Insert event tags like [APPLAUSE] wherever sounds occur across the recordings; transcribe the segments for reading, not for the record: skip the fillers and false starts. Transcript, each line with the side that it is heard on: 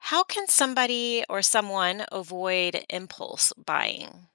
left: How can somebody or someone avoid impulse buying?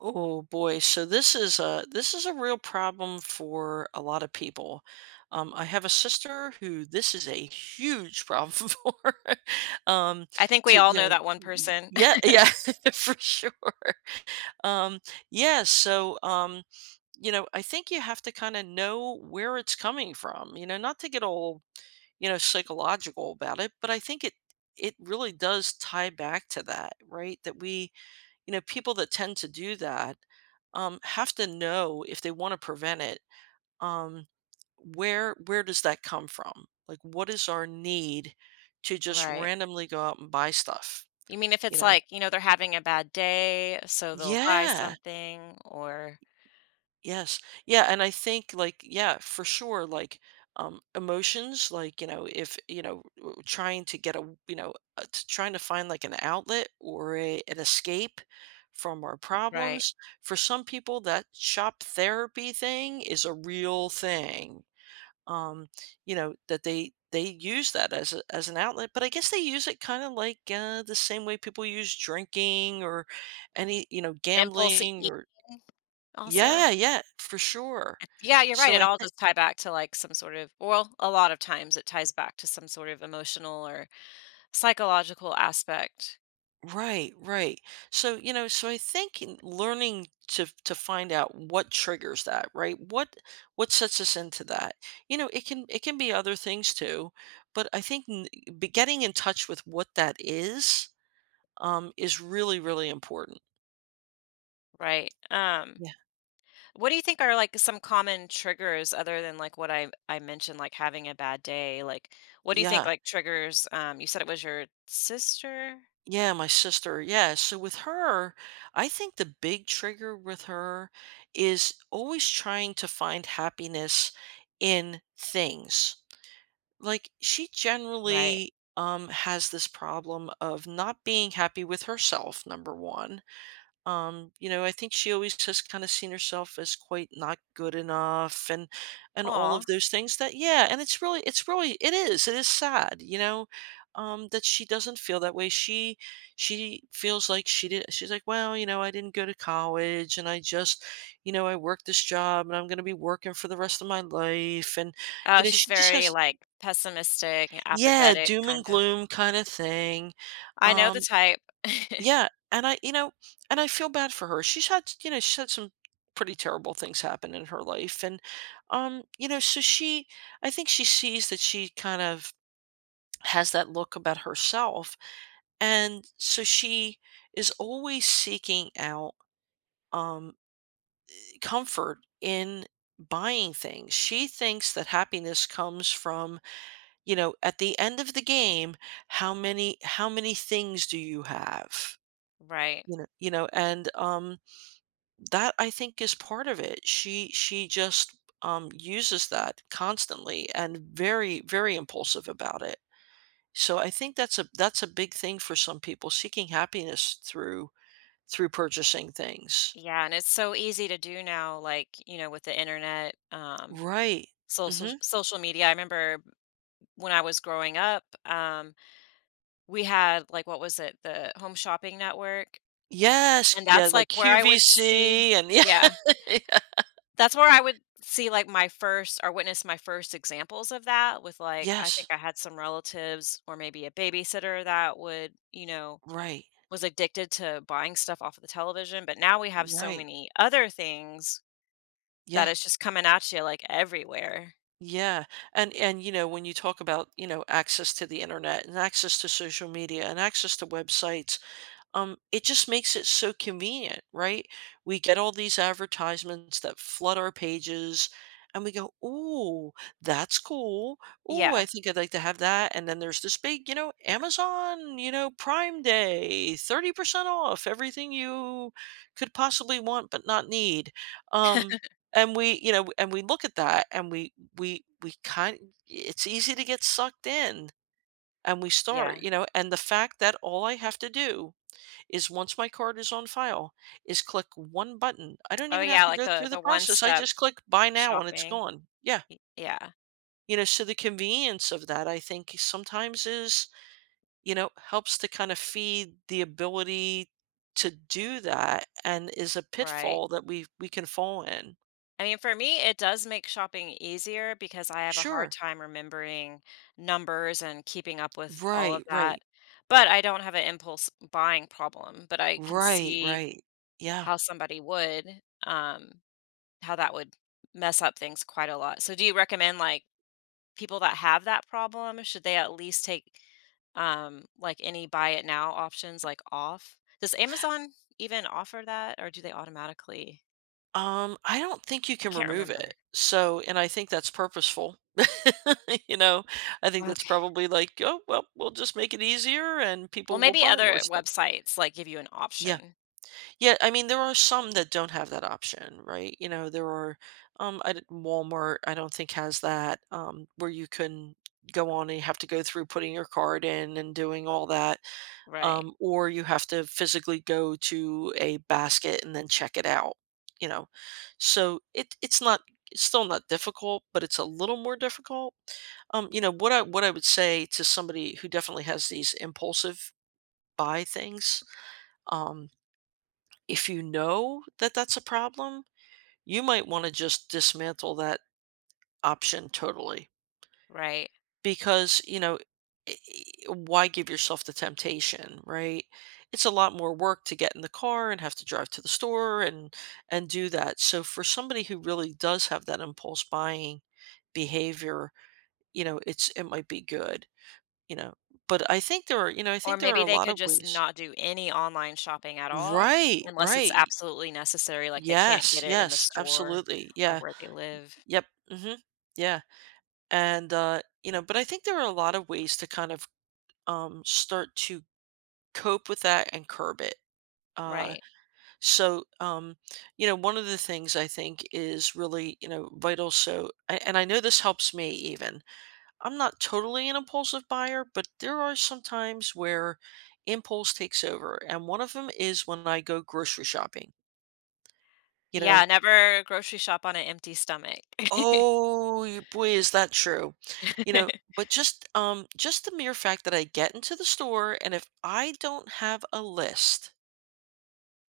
right: Oh boy, so this is a real problem for a lot of people. I have a sister who this is a huge problem [LAUGHS] for. Um,
left: I think we
right: to
left: all
right: you
left: know
right: know,
left: that one
right: y-
left: person.
right: Yeah,
left: [LAUGHS]
right: yeah, [LAUGHS] for sure. Um, yeah, so you know, I think you have to kind of know where it's coming from. You know, not to get all psychological about it, but I think it really does tie back to that, right? That people that tend to do that have to know if they want to prevent it. Um, where does that come from? Like, what is our need to just
left: Right.
right: randomly go out and buy stuff?
left: You mean if
right: You
left: it's
right: know,
left: like, you know, they're having a bad day, so they'll buy
right: yeah.
left: something or
right: Yes. Yeah, and I think, like, yeah, for sure, like, emotions, like, you know, if, you know, t trying to find, like, an outlet or a an escape from our
left: right.
right: problems. For some people, that shop therapy thing is a real thing, um, you know, that they use that as a as an outlet, but I guess they use it kinda like, the same way people use drinking or
left: Impulse
right: gambling,
left: eating
right: or
left: also?
right: yeah, yeah, for sure.
left: Yeah, you're right.
right: So
left: It
right: I
left: all
right: think
left: does tie back to like some sort of, well, a lot of times it ties back to some sort of emotional or psychological aspect,
right: Right, right. So I think, in learning to find out what triggers that, right? What sets us into that? You know, it can be other things too, but I think be getting in touch with what that is really important.
left: right?
right: Yeah.
left: What do you think are like some common triggers other than like what I mentioned, like having a bad day? Like, what do you think
right: Yeah.
left: like triggers? You said it was your sister,
right: Yeah, my sister. Yeah. So with her, I think the big trigger with her is always trying to find happiness in things. Like, she
left: right?
right: generally has this problem of not being happy with herself, number one. You know, I think she always has kind of seen herself as quite not good enough, and all
left: Aw.
right: of those things that yeah, and it's really it is. It is sad, you know, that she doesn't feel that way. She feels like she's like, well, you know, I didn't go to college, and I just, you know, I worked this job, and I'm going to be working for the rest of my life, and you
left: Oh,
right: know,
left: she's
right: she just
left: very
right: has,
left: like pessimistic and
right: yeah,
left: apathetic,
right: doom and
left: kind of.
right: gloom kind of thing.
left: I know
right: Um
left: the type. [LAUGHS]
right: yeah, and I feel bad for her. She's had some pretty terrible things happen in her life, and you know, so she I think she sees that. She kind of has that look about herself, and so she is always seeking out um comfort in buying things. She thinks that happiness comes from, you know, at the end of the game, how many things do you have?
left: Right.
right: You know, and That, I think, is part of it. She just, uses that constantly, and very, very impulsive about it. So I think that's a big thing for some people, seeking happiness through purchasing things.
left: Yeah, and it's so easy to do now, like, you know, with the internet,
right: Right.
left: social
right: Mhm.
left: social media. I remember when I was growing up, we had like what was it, the Home Shopping Network,
right: Yes,
left: and
right: yeah,
left: that's like
right: like
left: where I would see
right: QVC and [LAUGHS] yeah,
left: yeah,
right: yeah.
left: that's where I would see like my first or witness my first examples of that with like I think
right: Yes.
left: I had some relatives or maybe a babysitter that would, you know,
right: Right.
left: was addicted to buying stuff off of the television, but now we have so
right: Right.
left: many other things that
right: Yeah.
left: is just coming at you, like, everywhere.
right: Yeah. And you know, when you talk about, you know, access to the internet and access to social media and access to websites, it just makes it so convenient, right? We get all these advertisements that flood our pages, and we go, oh, that's cool. Oh, I
left: Yeah,
right: think I'd like to have that. And then there's this big, you know, Amazon, you know, Prime Day, 30% off everything you could possibly want but not need. Um, and we look at that, and we kind it's easy to get sucked in, and we start,
left: yeah.
right: you know, and the fact that all I have to do is, once my card is on file, is click one button. I don't
left: Oh,
right: even have
left: yeah,
right: to
left: like
right: go
left: the
right: through the
left: the
right: process. I
left: one-step
right: just click buy now, and it's
left: shopping.
right: gone. Yeah.
left: Y yeah,
right: You know, so the convenience of that, I think, sometimes helps to kind of feed the ability to do that, and is a
left: right.
right: pitfall that we can fall in.
left: I mean, for me, it does make shopping easier because I have a hard
right: Sure.
left: time remembering numbers and keeping up with all
right: Right,
left: of that,
right: right.
left: but I don't have an impulse buying problem, but I can
right: Right,
left: see
right: right. Yeah.
left: how somebody would, um, how that would mess up things quite a lot. So do you recommend, like, people that have that problem, should they at least take, like, any buy it now options, like, off? Does Amazon even offer that, or do they automatically
right: I don't think you
left: I
right: can
left: can't
right: remove it.
left: remember.
right: So, and I think that's purposeful. [LAUGHS] you know, I think that's
left: Okay.
right: probably like, oh, well, we'll just make it easier and
left: Well,
right: people will
left: maybe
right: buy more
left: other
right: stuff.
left: websites, like, give you an
right: Yeah.
left: option.
right: Yeah. I mean, there are some that don't have that option, right? You know, there are, Walmart, I don't think has that, where you can go on and you have to go through putting your card in and doing all that,
left: Right,
right: or you have to physically go to a basket and then check it out, you know, so it's still not difficult, but it's a little more difficult. You know, what I would say to somebody who definitely has these impulsive buy things, um, if you know that that's a problem, you might want to just dismantle that option totally.
left: right.
right: Because, you know, I I why give yourself the temptation, right? It's a lot more work to get in the car and have to drive to the store and do that. So for somebody who really does have that impulse buying behavior, you know, it might be good, you know. But I think there are, you know, I
left: Or
right: think there are
left: maybe
right: a
left: they
right: lot
left: could
right: of
left: just
right: ways.
left: not do any online shopping at all
right: Right,
left: unless it's
right: right.
left: absolutely necessary, like, they can't
right: Yes,
left: get it in the
right: yes,
left: store
right: absolutely.
left: or
right: Yeah.
left: where they live.
right: Yep. Hmm. Yeah. And you know, but I think there are a lot of ways to kind of start to cope with that and curb it. Uh,
left: Right.
right: so, you know, one of the things I think is really, you know, vital. So, and I know this helps me even. I'm not totally an impulsive buyer, but there are some times where impulse takes over. And one of them is when I go grocery shopping, you
left: Yeah,
right: know.
left: never grocery shop on an empty stomach. [LAUGHS]
right: Oh, boy, is that true? You know, but just the mere fact that I get into the store, and if I don't have a list,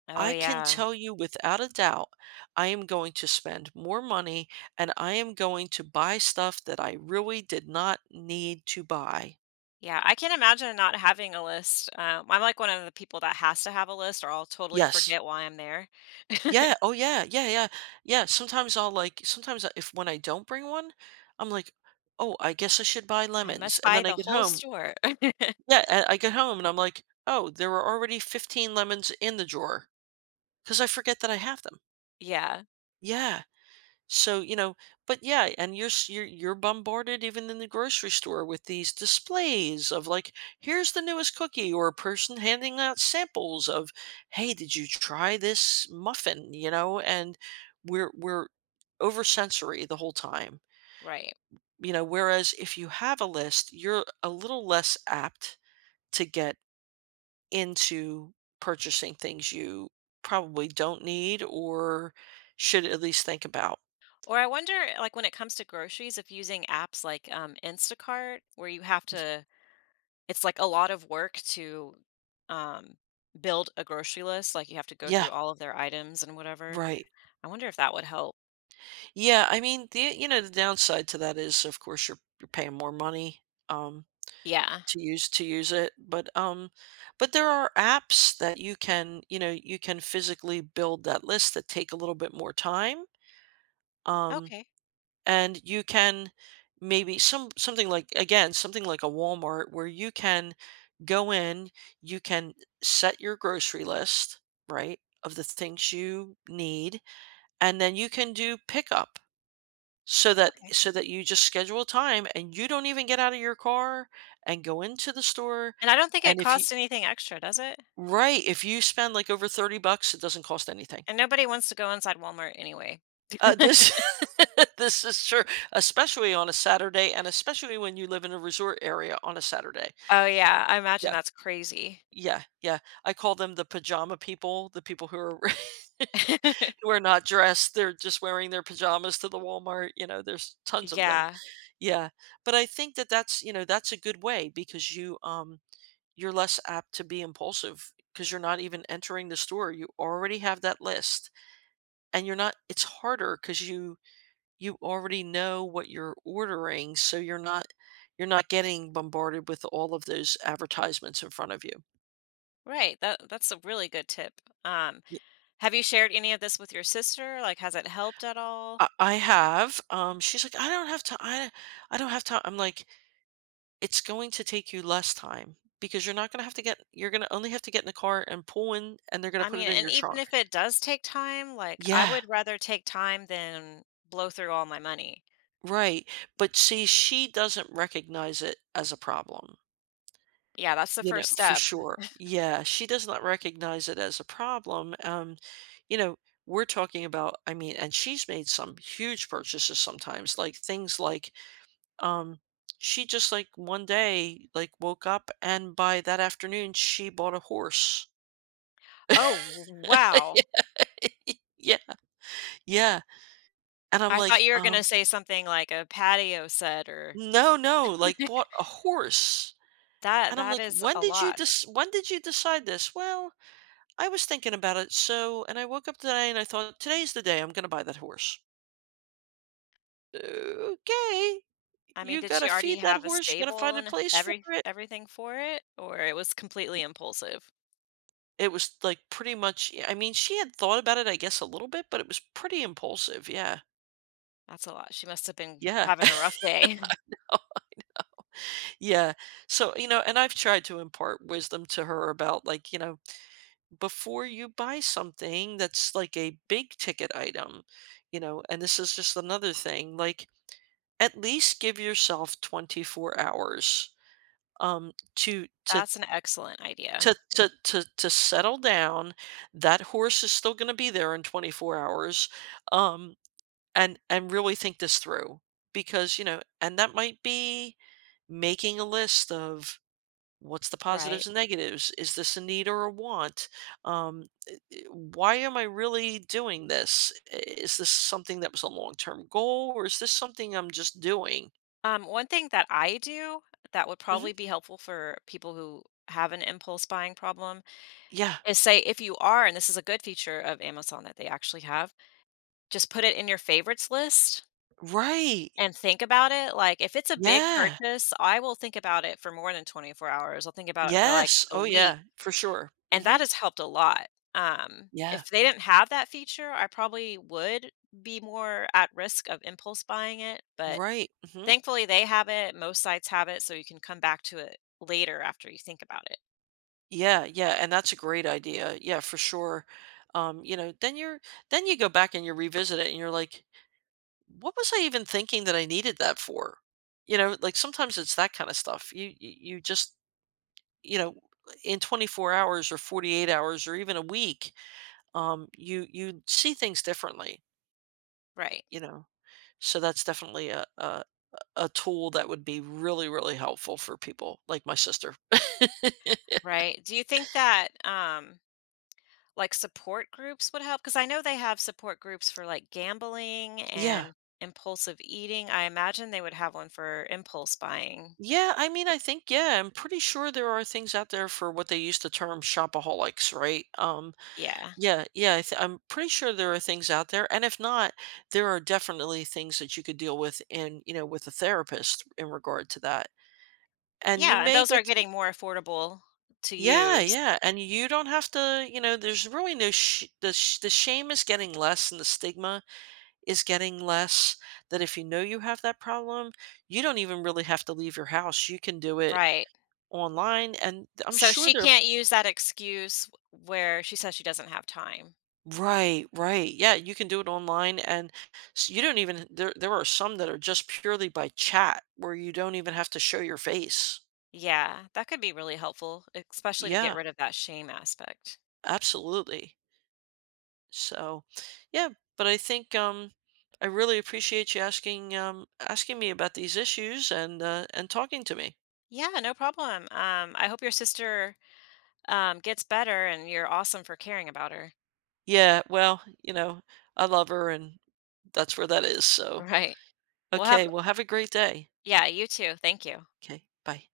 left: Oh,
right: I can
left: yeah.
right: tell you without a doubt, I am going to spend more money and I am going to buy stuff that I really did not need to buy.
left: Yeah, I can imagine not having a list. I'm like one of the people that has to have a list, or I'll totally
right: Yes.
left: forget why I'm there. [LAUGHS]
right: Yeah. Oh, yeah. Yeah. Yeah. Yeah. Sometimes I'll, like, sometimes, I- if when I don't bring one, I'm like, oh, I guess I should buy
left: I
right: lemons.
left: must
right: And
left: buy
right: then I
left: the
right: get
left: whole
right: home.
left: store. [LAUGHS]
right: Yeah. And I get home, and I'm like, oh, there were already 15 lemons in the drawer because I forget that I have them.
left: Yeah,
right: Yeah. So, you know, but yeah, and you're s- you're bombarded even in the grocery store with these displays of, like, here's the newest cookie, or a person handing out samples of, hey, did you try this muffin? You know, and we're over sensory the whole time.
left: right.
right: You know, whereas if you have a list, you're a little less apt to get into purchasing things you probably don't need or should at least think about.
left: Or I wonder, like, when it comes to groceries, if using apps like Instacart, where you have to, it's like a lot of work to um, build a grocery list. Like, you have to go
right: Yeah,
left: through all of their items and whatever.
right: right.
left: I wonder if that would help.
right: Yeah, I mean, the downside to that is, of course, you're paying more money, um,
left: Yeah.
right: to use it, but but there are apps that you can, you know, you can physically build that list that take a little bit more time, um,
left: Okay.
right: and you can, maybe something like, again, something like a Walmart, where you can go in, you can set your grocery list, right, of the things you need, and then you can do pickup so that
left: Okay.
right: you just schedule time and you don't even get out of your car and go into the store.
left: And I don't think it
right: And if you
left: costs anything extra, does it?
right: Right, if you spend, like, over 30 bucks, it doesn't cost anything.
left: And nobody wants to go inside Walmart anyway.
right: This [LAUGHS] this is true, especially on a Saturday, and especially when you live in a resort area on a Saturday.
left: Oh, yeah, I imagine
right: Yeah,
left: that's crazy.
right: yeah, yeah. I call them the pajama people, the people who are [LAUGHS] who
left: [LAUGHS]
right: are not dressed, they're just wearing their pajamas to the Walmart, you know, there's tons of them.
left: Yeah,
right: Yeah, but I think that that's, you know, that's a good way because you you're less apt to be impulsive because you're not even entering the store. You already have that list, and you're not it's harder, cuz you already know what you're ordering, so you're not getting bombarded with all of those advertisements in front of you.
left: right, that that's a really good tip. Um,
right: Y-
left: have you shared any of this with your sister? Like, has it helped at all?
right: I have. She's like, I don't have time. I don't have time. I'm like, it's going to take you less time because you're not going to have to get you're going to only have to get in the car and pull in and they're going
left: I
right: to put
left: mean,
right: it in
left: and
right: your
left: even
right: trunk.
left: if it does take time, like, I
right: Yeah,
left: would rather take time than blow through all my money.
right: right. But see, she doesn't recognize it as a problem.
left: Yeah, that's the
right: You know,
left: first
right: for
left: step.
right: sure. Yeah, she does not recognize it as a problem. You know, we're talking about I mean, and she's made some huge purchases sometimes, like things like um she just like one day like woke up and by that afternoon she bought a horse.
left: Oh, wow.
right: [LAUGHS] Yeah. Yeah, and I'm
left: I thought
right: like,
left: you were gonna say something like a patio set or
right: No, no,
left: [LAUGHS]
right: like, bought a horse."
left: that
right: And I'm
left: that
right: like,
left: is
right: "When
left: a
right: did you
left: lot.
right: dis? When did you decide this?" "Well, I was thinking about it, so and I woke up today and I thought, today's the day I'm gonna buy that horse.'" "Okay.
left: I mean,
right: You
left: did
right: gotta
left: she already
right: feed that
left: have a
right: horse, you gotta find
left: stable
right: a
left: and
right: place for
left: every
right: it."
left: everything for it, or it was completely
right: Y
left: impulsive?
right: It was, like, pretty much yeah, I mean, she had thought about it, I guess, a little bit, but it was pretty impulsive, yeah.
left: That's a lot. She must have been
right: Yeah,
left: having a rough day.
right: [LAUGHS] yeah. So, you know, and I've tried to impart wisdom to her about, like, you know, before you buy something that's like a big ticket item, you know, and this is just another thing, like at least give yourself 24 hours um to
left: [LAUGHS]
right: to
left: That's an excellent idea.
right: to settle down. That horse is still going to be there in 24 hours. Um and really think this through because, you know, and that might be making a list of what's the
left: Right.
right: positives and negatives? Is this a need or a want? Um why am I really doing this? Is this something that was a long term goal or is this something I'm just doing?
left: One thing that I do that would
right: Hmm.
left: probably be helpful for people who have an impulse buying problem
right: Yeah.
left: is say if you are, and this is a good feature of Amazon that they actually have, just put it in your favorites list
right: Right.
left: and think about it. Like if it's a big
right: Yeah.
left: purchase, I will think about it for more than 24 hours. I'll think about it for like
right: Yes.
left: a
right: Oh,
left: week,
right: yeah. For sure.
left: and
right: Hmm.
left: that has helped a lot.
right: Yeah.
left: If they didn't have that feature, I probably would be more at risk of impulse buying it, but
right: Right. Hmm.
left: thankfully they have it, most sites have it, so you can come back to it later after you think about it.
right: Yeah. Yeah. And that's a great idea. Yeah. For sure. You know, then then you go back and you revisit it and you're like, what was I even thinking that I needed that for? You know, like sometimes it's that kind of stuff. You just, you know, in 24 hours or 48 hours or even a week you see things differently,
left: Right.
right: you know, so that's definitely a tool that would be really really helpful for people like my sister.
left: Right. Do you think that like support groups would help because I know they have support groups for like gambling
right: [LAUGHS] Yeah,
left: and impulsive eating. I imagine they would have one for impulse buying.
right: yeah, I mean I think, yeah, I'm pretty sure there are things out there for what they used to term shopaholics, right?
left: Yeah.
right: Yeah I'm pretty sure there are things out there, and if not there are definitely things that you could deal with in, you know, with a therapist in regard to that. And you
left: Yeah. And
right: may
left: those are
right: get to
left: getting more affordable to
right: yeah,
left: use.
right: yeah, and you don't have to, you know, there's really no sh the shame is getting less and the stigma is getting less, that if you know you have that problem, you don't even really have to leave your house, you can do it
left: Right.
right: online, and I'm
left: So
right: sure
left: she
right: they're
left: can't use that excuse where she says she doesn't have time.
right: right, right, yeah, you can do it online, and s you don't even there are some that are just purely by chat, where you don't even have to show your face.
left: Yeah. That could be really helpful, especially to get
right: Yeah,
left: rid of that shame aspect.
right: absolutely. So, yeah, but I think I really appreciate you asking asking me about these issues and talking to me.
left: Yeah. No problem. I hope your sister gets better and you're awesome for caring about her.
right: Yeah, well, you know, I love her, and that's where that is. So,
left: Right. Well, have
right: okay, well, have a great day.
left: yeah, you too. Thank you.
right: Okay, bye.